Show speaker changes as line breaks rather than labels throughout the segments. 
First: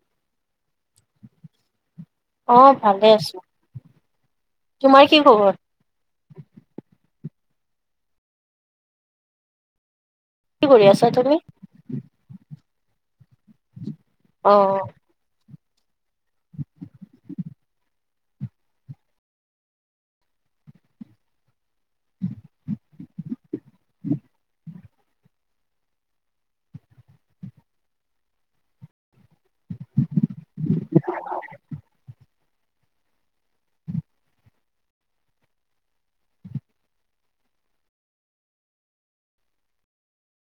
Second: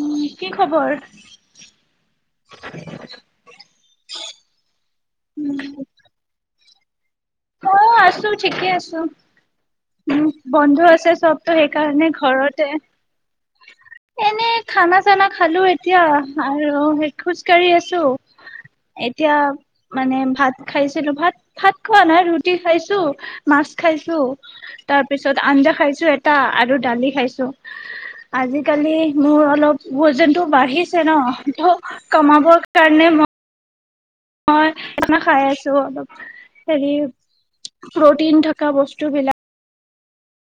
উম কি খবৰ?
আহ ভালে আছো। তোমাৰ কি খবৰ?
উম, অ আছো ঠিকে আছো। উম
কি
বন্ধু
কৰি আছা
আছে
তুমি
চবতো সেইকাৰণে ঘৰতে
অ
এনেই খানা চানা খালো এতি এতিয়া আৰুে খোজ কাঢ়ি আছো এতিয়া মানে ভাত খাইছিলো ভাত ভাত খোৱা নাই ৰুটি খাইছো মাছ খাইছো তাৰ পিছত আঞ্জা খাইছো এটা আৰু দালি খাইছো আজিকালি মোৰত অলপ ভোজনটো বাঢ়িছে ন তু কমাব তাৰ কাৰণে মই মই স খাই আছো অলপ হেৰি প্ৰটিন থকা বস্তু বিলাক।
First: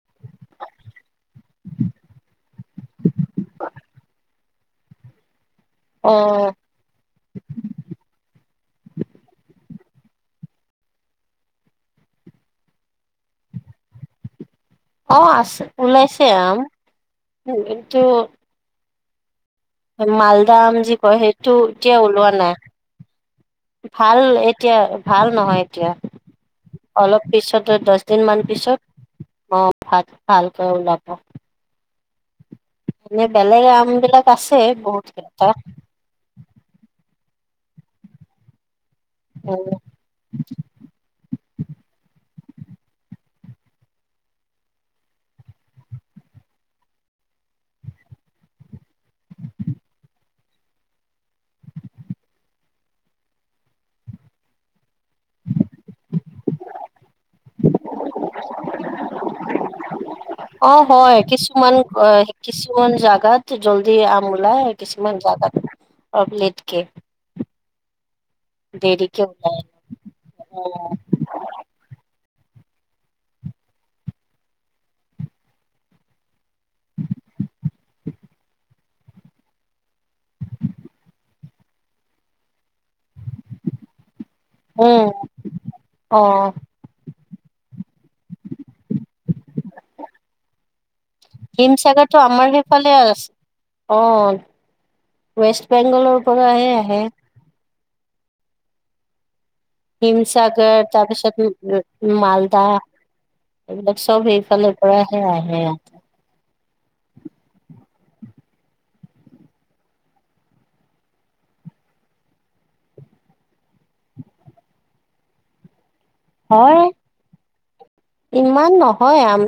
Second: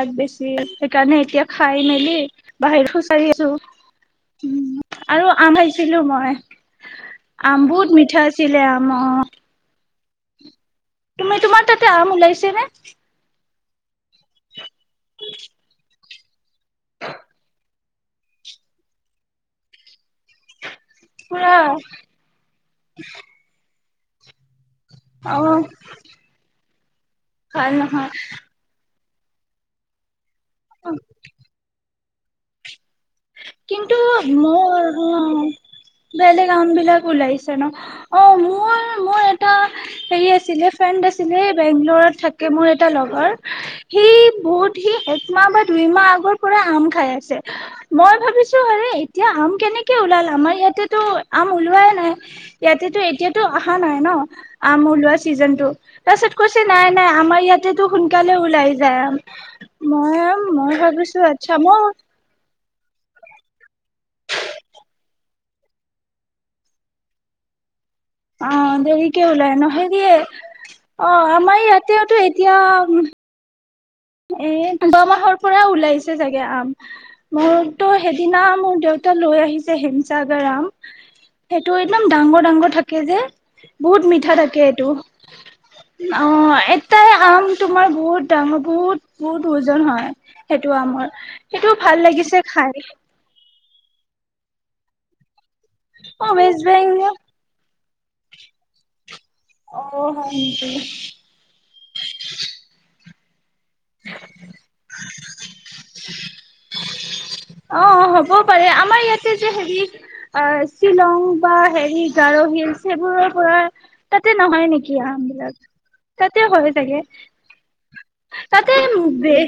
তাত বেছি সেইকাৰণে এতিয়া খাই মেলি বাহিৰত খুজকাঢ়ি আছো উ আৰু আমাৰ ছিলো
অ
মই আম বহুত মিঠা আছিলে আম অ। তুমি তোমাৰ তাতে আম ওলাইছেনে?
অ আছে ওলাইছে। চে আম [unintelligible] মালদাম যি হয় সেইটো
পুৰা
এতিয়া ওলোৱা নাই। ভাল এই এতিয়া ভাল
অ
নহয় এতিয়া অলপ পিছত
ভাল
দচ
নহয়
দিন মান পিছত অ ভাল ভালকৈ ওলব। আম
কিন্তু
বিলাক আছে
মোৰ
বহুত কেইটা
অ বেলেগ আম বিলাক ওলাই ন অ মোৰ মোৰ এটা হেৰি আছিলে ফ্ৰেণ্ড আছিলে বেংগলৰত থাক মোৰ এটা লগৰ সি বহুত সি একমাহ বা দুই মাহ আগৰ পৰা আম খাই আছে। মই ভাবিছো হৰে এতিয়া আম কেনেকে ওলাল আমাৰ ইয়াতেতো আম ওলোৱাই নাই ইয়াতেতো এতিয়াতো অহা নাই ন আম ওলোৱা ছিজন টো। তাৰপিছত কৈছে নাই নাই আমাৰ ইয়াতেতো সোনকালে ওলাই যায় মইম
অ
মই
হয়
ভাবিছো আচ্ছা
কিছুমান
মই
অ কিছুমান জাগাত জল্দি আম ওলাই কিছুমান জাগাত অলপ লেটকে।
অ দেৰিকে ওলাই নহ [unintelligible]
উম
অ আমাৰ ইয়াতেওতো এতিয়া ম এ যোৱামাহৰ পৰা ওলাইছে চাগে আম মোৰতো সেইদিনা মোৰ দেউতা লৈ আহিছে হেমচাগৰ আম সেইটো একদম ডাঙৰ ডাঙৰ থাকে যে। বহুত মিঠা থাকে এইটো
উম
অ এটাই আম তোমাৰ বহুত ডাঙৰ বহুত বহুত ওজন হয় সেইটো আমৰ। সেইটো ভাল
হিমসাগৰটো
লাগিছে
আমাৰ
খাই
সেইফালে আছে অ ৱেষ্ট বেংগলোৰ
অ
পৰা
ৱেষ্ট
হে আহে।
বেংগল অ হয় নেকি
হিমসাগৰ তাৰপিছত মালদা এইবিলাক চব সেইফালৰ পৰাহে আহে [unintelligible]
অঁ হ'ব পাৰে আমাৰ ইয়াতে যে হেৰি আহ শ্বিলং বা হেৰি গাৰহিল সেইবোৰৰ পৰা তাতে নহয় নেকি আম বিলাক তাতে
হয়
চাগে
ইমান
তাতে
নহয়
বে
আম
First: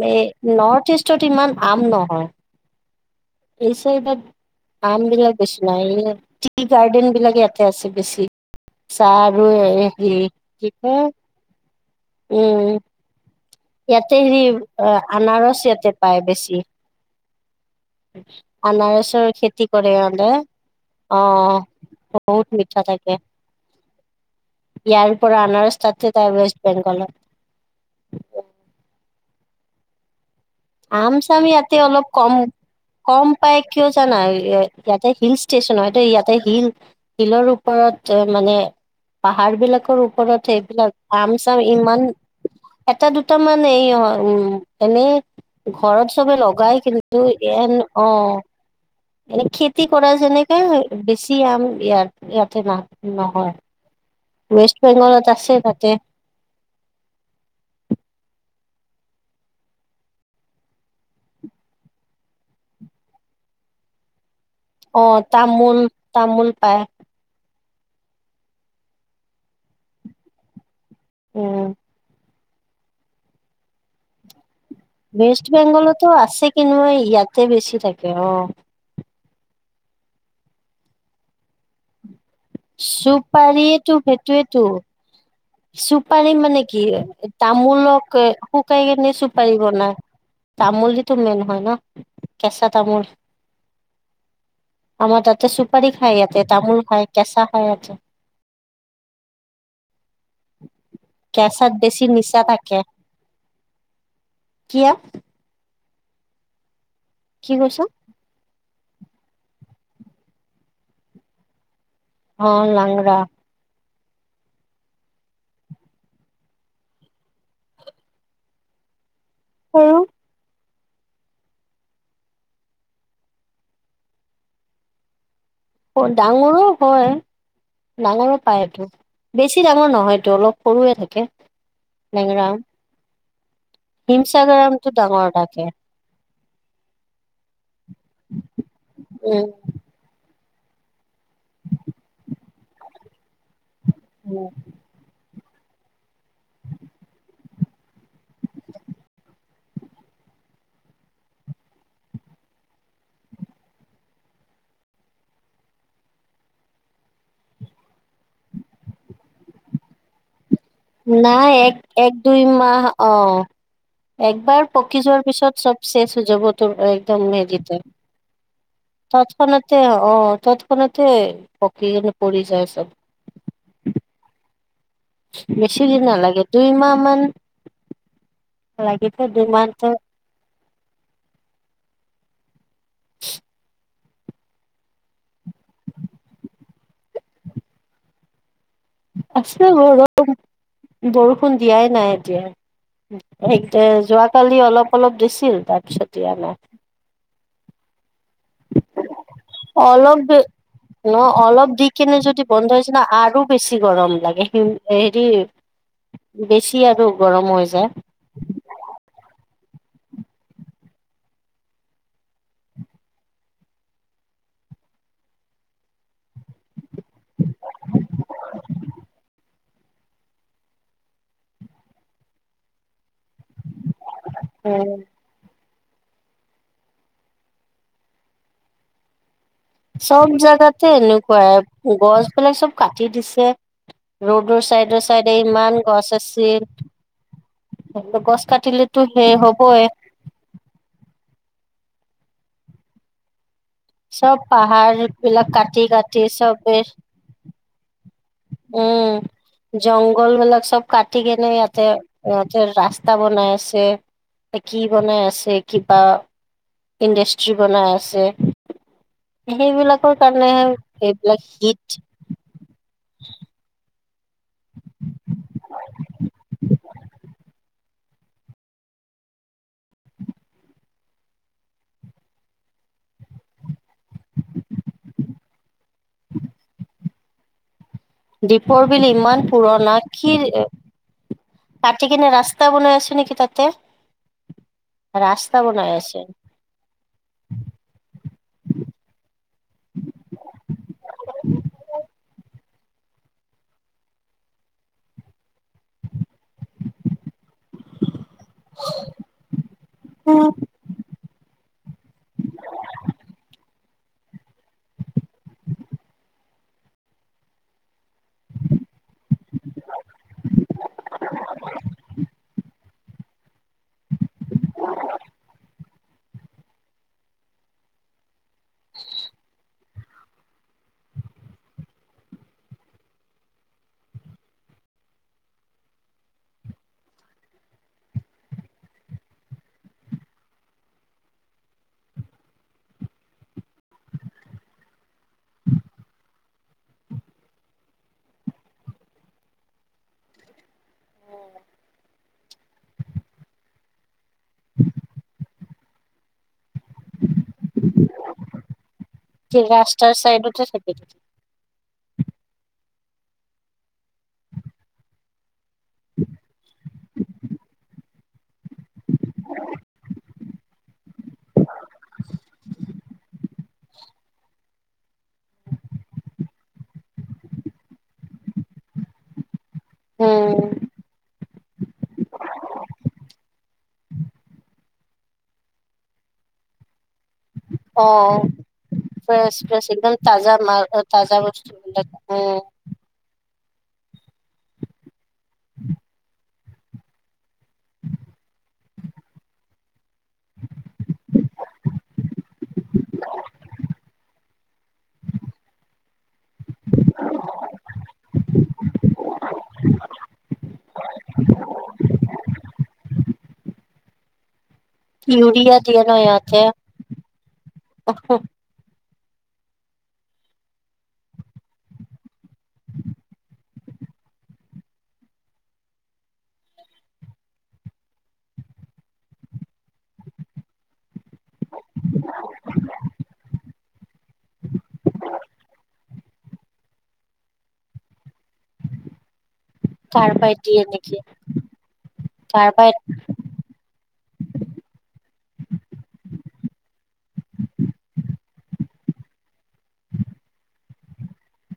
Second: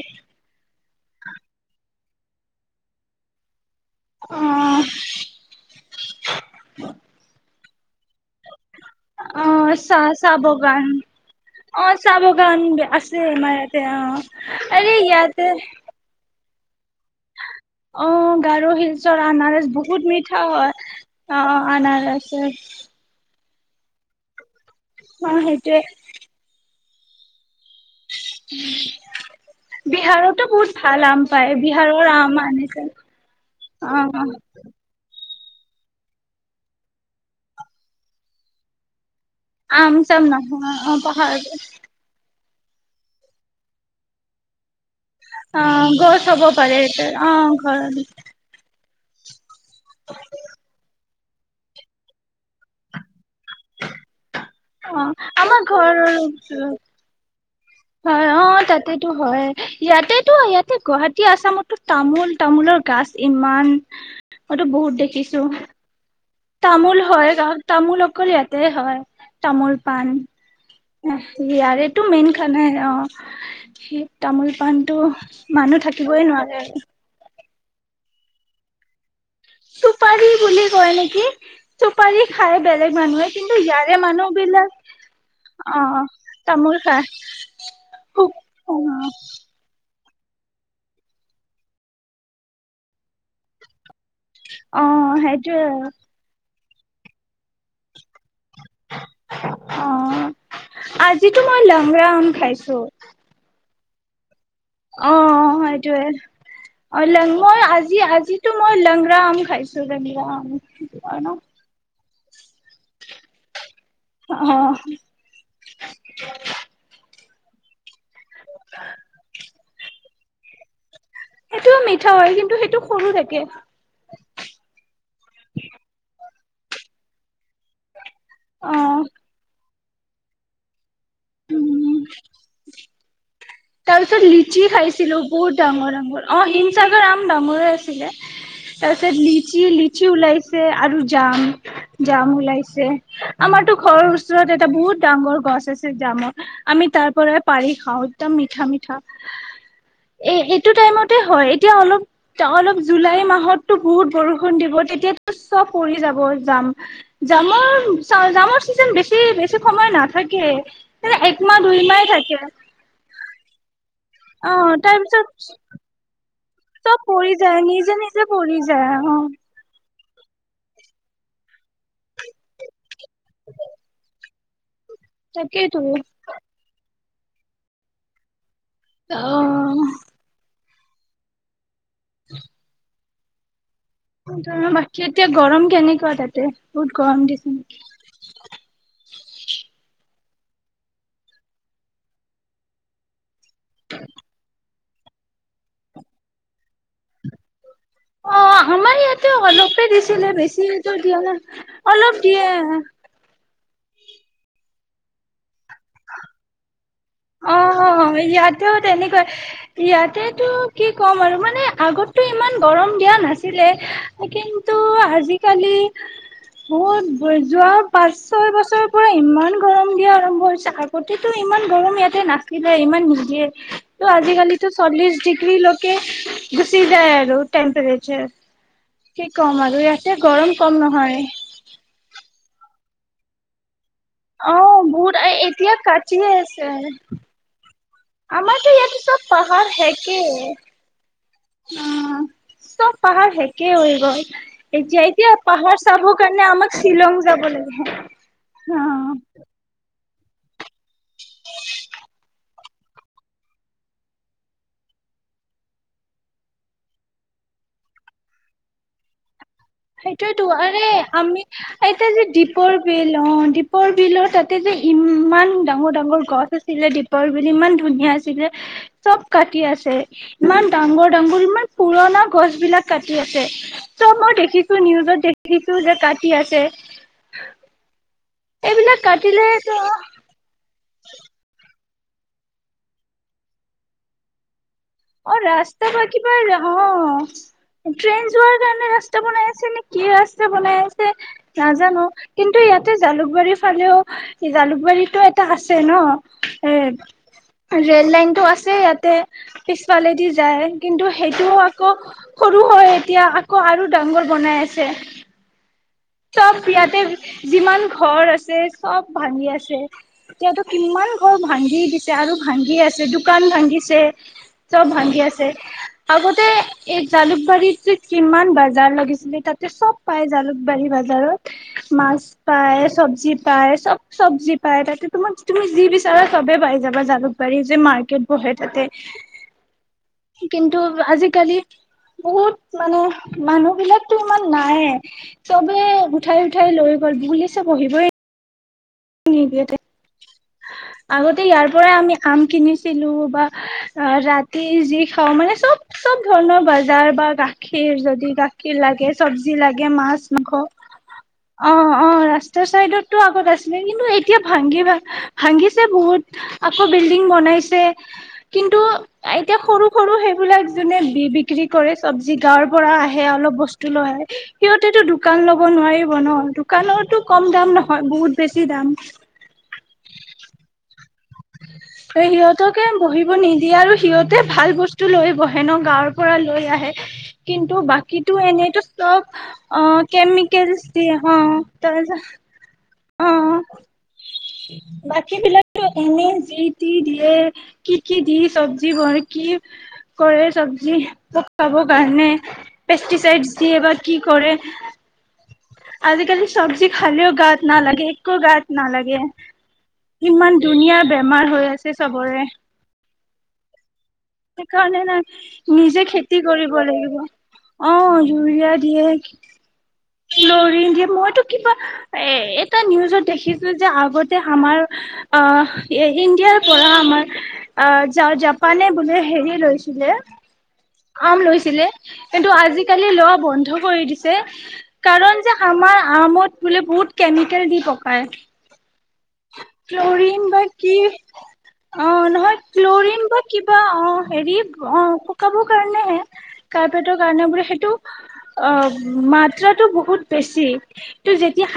নৰ্থ ইষ্ট ইমান আম নহয় এই চ এইবাৰ
অ',
আম বিলাক বেছু নাই এই টি গাৰ্ডেন বিলাক ত আছিলি বেছি চাহ আৰু
অ',
হেৰি
চাহ চাহ
কি
বগান
ক
অ', চাহ বগান
উম
আছে আমাৰ
ইয়াতে
অ',
হেৰি
আৰে ইয়াতে
আনাৰস ইয়াতে পায় বেছি।
অ', গাৰো হিলছৰ
আনাৰসৰ
আনাৰস
খেতি কৰে
বহুত
মানে
মিঠা হয় অ',
অঁ
আনাৰস অ',
বহুত মিঠা থাকে ইয়াৰ পৰা আনাৰস
সেইটোয়ে
তাত তাই ৱেষ্ট বেংগলত
বিহাৰত
আম চাম ইয়াতে অলপ কম
আনিছে
কম পাই কিয় জানা
অ',
ইয়াতে হিলচ ষ্টেচন হয়তটো ইয়াতে হিল হিলৰ ওপৰত মানে। পাহাৰ
আম
বিলাকৰ
চাম
ওপৰত
নহয়
সেইবিলাক
অ
আম
পাহাৰত
চাম ইমান এটা দুটা মান এই উম এনেই
অ
ঘৰত
গছ
চবে
হ'ব
লগাই
পাৰে
কিন্তু
অ
এন
ঘৰত
অঁ এনে কি কৰা যেনেকে বেছি ইয়াত ইয়াতে ন নহয়। ৱেষ্ট
অঁ
বেংগলত আছে
আমাৰ
তাতে
ঘৰ হয় অঁ তাতেতো হয় ইয়াতেতো ইয়াতে গুৱাহাটী আসামতো তামোল তামোলৰ গছ ইমান
অঁ তামোল তামোল পায়
তামুল হয় তাত তামোল অকল ইয়াতে হয় তামোল পাণ অঁহ
উম
ইয়াৰেতো আৰু এইটো মেইন এইফালে অঁ তামোল পাণটো
ৱেষ্ট
মানুহ
বেংগলতো
থাকিবই
আছে
নোৱাৰে
কি নু
আৰু
ইয়াত ইয়াতে বেছি থাকে অঁ
চুপাৰী বুলি কয় নেকি চুপাৰী খাই বেলেগ মানুহে কিন্তু
চুপাৰীটো
ইয়াৰে মানুহবিলাক
চুপাৰি মানে কি তামোলক
খুব অ
শুকাই কেনে চুপাৰি বনাই তামোল যিতো মেইন হয় ন কেঁচা তামোল
অ
আমাৰ তাতে
সেইটোয়ে
চুপাৰি খাই ইয়াতে তামোল হয় কেচা হয় এয়াতে
অঁ আজিতো মই
কেঁচাত বেছি
লংৰা আম
নিচা থাকে
খাইছো
কি আ
ত ৱে অ লং মই আজি আজিতো মই লংৰা আম খাইছো লেংৰা আম ন
অ লাংৰা
অহ [inaudible]
হৰো
সেইটোও মিঠা হয় কিন্তু সেইটো সৰু থাকে
ডাঙৰো হয় ডাঙৰ ও পায়
অ
বেছি ডাঙৰ মোৰ নহয় টো অলপ সৰুয়ে থাকে
উম
লেংৰা আম
তাৰ পিছত লিচি খাইছিলো বহুত
থাকে
ডাঙৰ ডাঙৰ অ হিম চাগৰ আম ডাঙৰে আছে তাৰপিছত লিচি
উম
লিচি ওলাইছিল চে আৰু যাম যাম ওলাইছে আমাতো ঘৰৰ ওচৰত এটা বহুত ডাঙৰ গছ জামৰ আমি তাৰ পৰাই পাৰি খাওঁ একদম মিঠা মিঠা এ এইটো টাইমতে হয় এতিয়া অলপ অলপ জুলাই মাহতটো বহুত বৰষুণ দিব তেতিয়াতো চব পৰি যাব জাম জামৰ চ জামৰ চিজন বেছি বেছি সময় নাথাকে
নাই
একমাহ
এক
দুইমাহ
এক
থাকে
দুই মাহ অ
অ
একবাৰ
তাৰ
পকি যোৱাৰ পিছত চব চেচ হৈ যাব তোৰ
চব
একদম
পৰি যায়
হেৰিতে
নিজে নিজে পৰি যায় আহ
তৎক্ষণাতে অ তৎক্ষণাতে পকী পৰি যায় চব
তাকেইতো
বেছি দিন নালাগে দুই মাহ মান [inaudible] লাগিতে দুমাহ
অ
টো
[inaudible]
[inaudible]
ধ বাকী এতিয়া গৰম কেনেকুৱা তাতে বহুত গৰম দিছে নেকি?
আছো এনে ৰ'দত। বৰষুণ দিয়াই নাই এতিয়া। এতিয়া যোৱাকালি অলপ অলপ দিছিল তাৰপিছত দিয়া নাই।
অঁ! আমাৰ ইয়াতে অলপে
অলপ
দিছিলে,
দি
বেছি
ন
দিয়া নাই
দি কেনে
অলপ
যদি
দিয়ে।
বন্ধ হৈছে না আৰু বেছি গৰম লাগে, হেৰি বেছি! আৰু গৰম হৈ
অঁ! ইয়াততো তেনেকুৱাই। ইয়াতেতো কি ক'ম আৰু মানে আগততো ইমান গৰম দিয়া নাছিলে। কিন্তু, আজিকালি বহুত! যোৱা পাঁচ ছয় বছৰৰ পৰা ইমান গৰম দিয়া আৰম্ভ হৈছে, আগতেতো ইমান গৰম ইয়াত সেই নাছিলে ইমান দিয়ে! তো আজিকালিটো
যায়
চল্লিশ ডিগ্ৰীলৈ কি? গুচি যায় আৰু টেম্প্ৰেচাৰ।
চব জাগাতে এনেকুৱাই গছ বিলাক চব কাটি দিছে।
অ!
ৰোডৰ চাইডে
বহুত
চাইডে
এতিয়া
ইমান গছ
কাটিয়ে
আছিল
আছে।
গছ
আমাৰতো
কাটিলেতো
ইয়াতেটো চব
সেই
পাহাৰ
হ'বই।
শেষে। উম! চব পাহাৰ শেষ। কি হৈ গ'ল?
চব পাহাৰ
এতিয়া, এতিয়া
বিলাক
পাহাৰ
কাটি
চাব
কাটি
কাৰণে
চবে
আমাক শ্বিলং যাব লাগে।
উম।
অঁ!
জংঘল বিলাক চব! কাটি কেনে ইয়াতে ৰাস্তা বনাই আছে। কি বনাই আছে? কিবা ইণ্ডাষ্ট্ৰী বনাই আছে। সেইবিলাকৰ
সেইটোৱেটো।
কাৰণেহে
আৰে
এইবিলাক
আমি
হিট
এতিয়া যে দ্বীপৰ বিল অ' দ্বীপৰ বিলৰ তাতে যে ইমান ডাঙৰ, ডাঙৰ গছ আছিলে। দ্বীপৰ বিল ইমান ধুনীয়া আছিলে! চব কাটি আছে। ইমান ডাঙৰ, ডাঙৰ ইমান পুৰণা গছ বিলাক কাটি আছে চব মই দেখি নিউজত দেখিছো যে কাটি আছে?
দ্বীপৰ
এইবিলাক
বিল ইমান
কাটিলে
পুৰণা!
ত
কি
[inaudible]
কাটি কিনে ৰাস্তা বনাই আছে নেকি তাতে?
অ! ৰাস্তা
বনাই
বা
আছে।
কিবা অঁ! ট্ৰেইন যোৱাৰ কাৰণে ৰাস্তা বনাই আছে নে কি? কি ৰাস্তা বনাই আছে নাজানোঁ। কিন্তু ইয়াত এতিয়া জালুকবাৰীৰ ফালেও জালুকবাৰীটো এটা আছে ন? এ! ৰেল লাইনটো আছে ইয়াতে। সেইফালেদি যায়, কিন্তু সেইটোও আকৌ সৰু হৈ এতিয়া আকৌ আৰু ডাঙৰ বনাই আছে চব ইয়াতে যিমান ঘৰ আছে চব ভাঙি আছে ইয়াাতো কিমান ঘৰ ভাঙি দিছে আৰু ভাঙি আছে দোকান ভাগিছে চব ভাঙি আছে আগতে এই জালুকবাৰীত কিমান বা [unintelligible] লাগিছিলে তাতে চব পাই জালুক জালুকবাৰী বাজাৰত মাছ পায় চবজি পায় চব চবজি পায় তাতে তোমাক তুমি যি বিচাৰা চবে পাই যাবা জালুকবাৰী যে মাৰ্কেট বহে তাতে কিন্তু আজিকালি বহুত মানে মানুহ বিলাকতো ইমান নাইে চবে উঠাই উঠাই লৈ গল পুলিচে বহিবই নি দিয় আগতে ইয়াৰ পৰাই আমি আম কিনিছিলো বা ৰাতি যি খাওঁ মানে চব চব ধৰণৰ বজাৰ বা গাখীৰ যদি গাখীৰ লাগে চবজি লাগে
ৰাস্তাৰ
মাছ মাংস
চাইডতে থাকে
অ অ ৰাস্তাৰ চাইদত আগতে আছে কিন্তু এতিয়া ভাঙিব ভাঙিছে বহুত আকৌ বিল্ডিং বনাইছে কিন্তু এতিয়া সৰু সৰু সেইবিলাক যোনে বি বিক্ৰী কৰে চবজি গাঁৱৰ পৰা আহে অলপ বস্তু লয় সিহঁতেতটো দোকান ল'ব নোৱাৰিব ন দোকানতো কম দাম নহয় বহুত বেছি দাম
হম
সিহঁতকে বহিব নিদিয়ে আৰু সিহঁতে ভাল বস্তু লৈ বহে ন গাঁৱৰ পৰা লৈ আহে কিন্তু
অ
বাকী এনেইতো চব
ফ্ৰেছ
অ
ফ্ৰেছ একদম তাজা
কেমিকেলছ
মাল
দিয়ে
তাজা
অ
বস্তুবিলাক
তাৰছ
উম
অ বাকী বিলাকো এনে যি যি সে কি কি দি চব কি জানি কি কৰে চবজি চাব কাৰনে পেষ্টিচাইড দিয়ে বা কি কৰে আজিকালি চবজি খালে নালাগে একো গাত নালাগে ইমান ধুনীয়া বেমাৰ হৈ আছে চবৰে সেইকাৰণে নাই
ইউৰিয়া দিয়ে
নিজে
ন
খেতি
ইহঁতে
কৰিব লাগিব অ ইউৰিয়া দিয়ে দিয়ে মইতো কিবা এ এটা নিউজত দেখিছিলো যে আগতে আমাৰ আহ ইণ্ডিয়াৰ পৰা আমাৰ আহ জাপানে বোলে হেৰি লৈছিলে আম লৈছিলে [unintelligible] কিন্তু আজিকালি লোৱা বন্ধ কৰি দিছে কাৰণ যে আমাৰ আমত বোলে বহুত কেমিকেল দি পকায় ক্লৰিন
কাৰ্বাইড
বা
দিয়ে
কি
নেকি
অ নহয়
কাৰ্বাইড
ক্লৰিন বা কিবা অ হেৰি অ কাৰ্পেটৰ কাৰণে হে কাৰ্পেটৰ কাৰণে বোলে সেইটো অ মাত্ৰাটো বহুত বেছিটো যেতিয়া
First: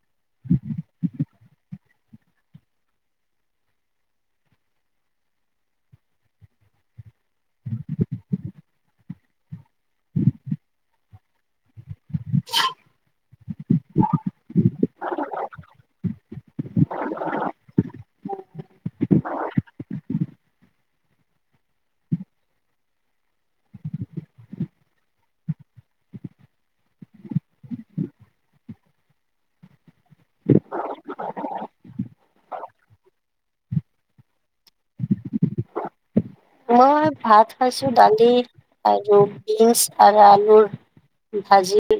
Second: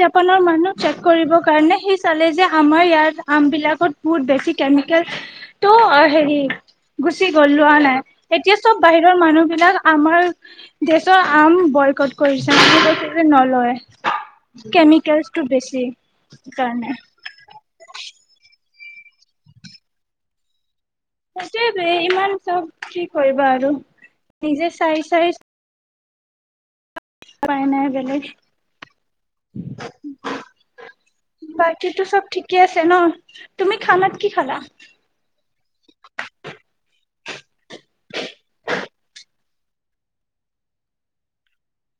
জাপানৰ মানুহ চেক কৰিব কাৰণে সি চালে যে আমাৰ ইয়াৰ আম বিলাকত বহুত বেছি কেমিকেল টো হেৰি গুচি গলোৱা নাই এতিয়া চব বাহিৰৰ মানুহ বিলাক আমাৰ দেশৰ আম বয়কত কৰিছে নলয় কেমিকেলছটো বেছি কাৰণে সেইটোৱ ইমান চব ঠিক কৰিবা আৰু নিজে চাই চাই পাই নাই বেলেগ, বাকীটো চব ঠিকে আছে ন তুমি খানাত কি খালা?
মই ভাত খাইছো দালি আৰু বিনছ আৰু আলুৰ ভাজি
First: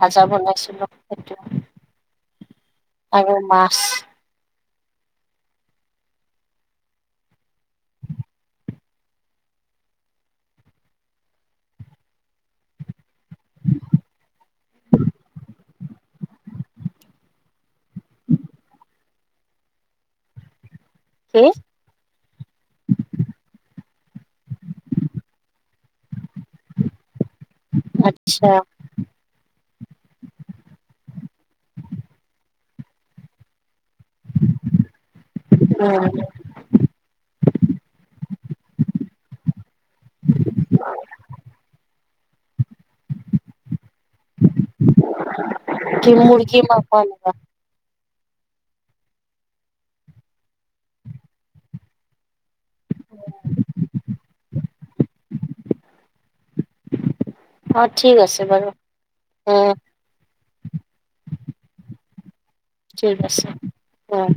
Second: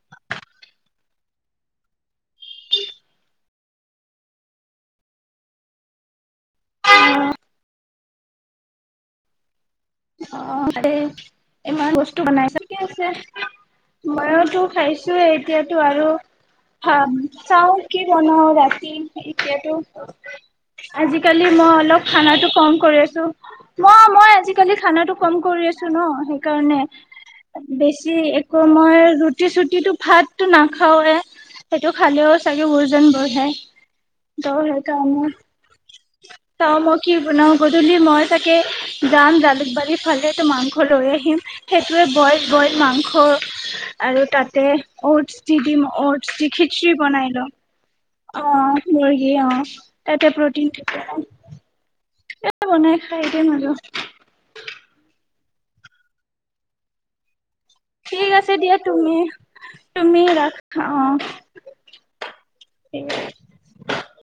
ভাজা বনাইছিলোঁ সেইটো। [unintelligible] [unintelligible]
[inaudible] অ ইমান বস্তু বনাইছ ঠিকেই আছে ময়ওতো খাইছোয়ে এতিয়াতো আৰু খাম চাও কি বনাও ৰাতি এতিয়াতো
কি
আজিকালি মই অলপ খানাটো কম কৰি আছো মই মই আজি আজিকালি খানাটো কম কৰি আছো ন সেইকাৰণে। বেছি
আচ্ছা
একো মই ৰুটি চুটি কিন্ত ভাতটো নাখাওৱে সেইটো খালেও চাগে ওজন বঢ়ে। দ সেইকাৰণে
উম
ত মই কি বনাও গধূলি মই চাগে যাম জালুকবাৰী ফালে তো মাংস লৈ আহিম বইল বইল মাংস আৰু তাতে অটছ দি দিম
কি
অটছ দি
মুৰ্গী মাংস
খিচৰি
আনিবা
বনাই লম। অ মুৰ্গী অ তাতে প্ৰটিন থাকে ন। এ বনাই খাই এতিয়া নাযাও।
[inaudible]
ঠিক আছে দিয়া তুমি
উম
তুমি ৰাখা অ।
ঠিক আছে অ।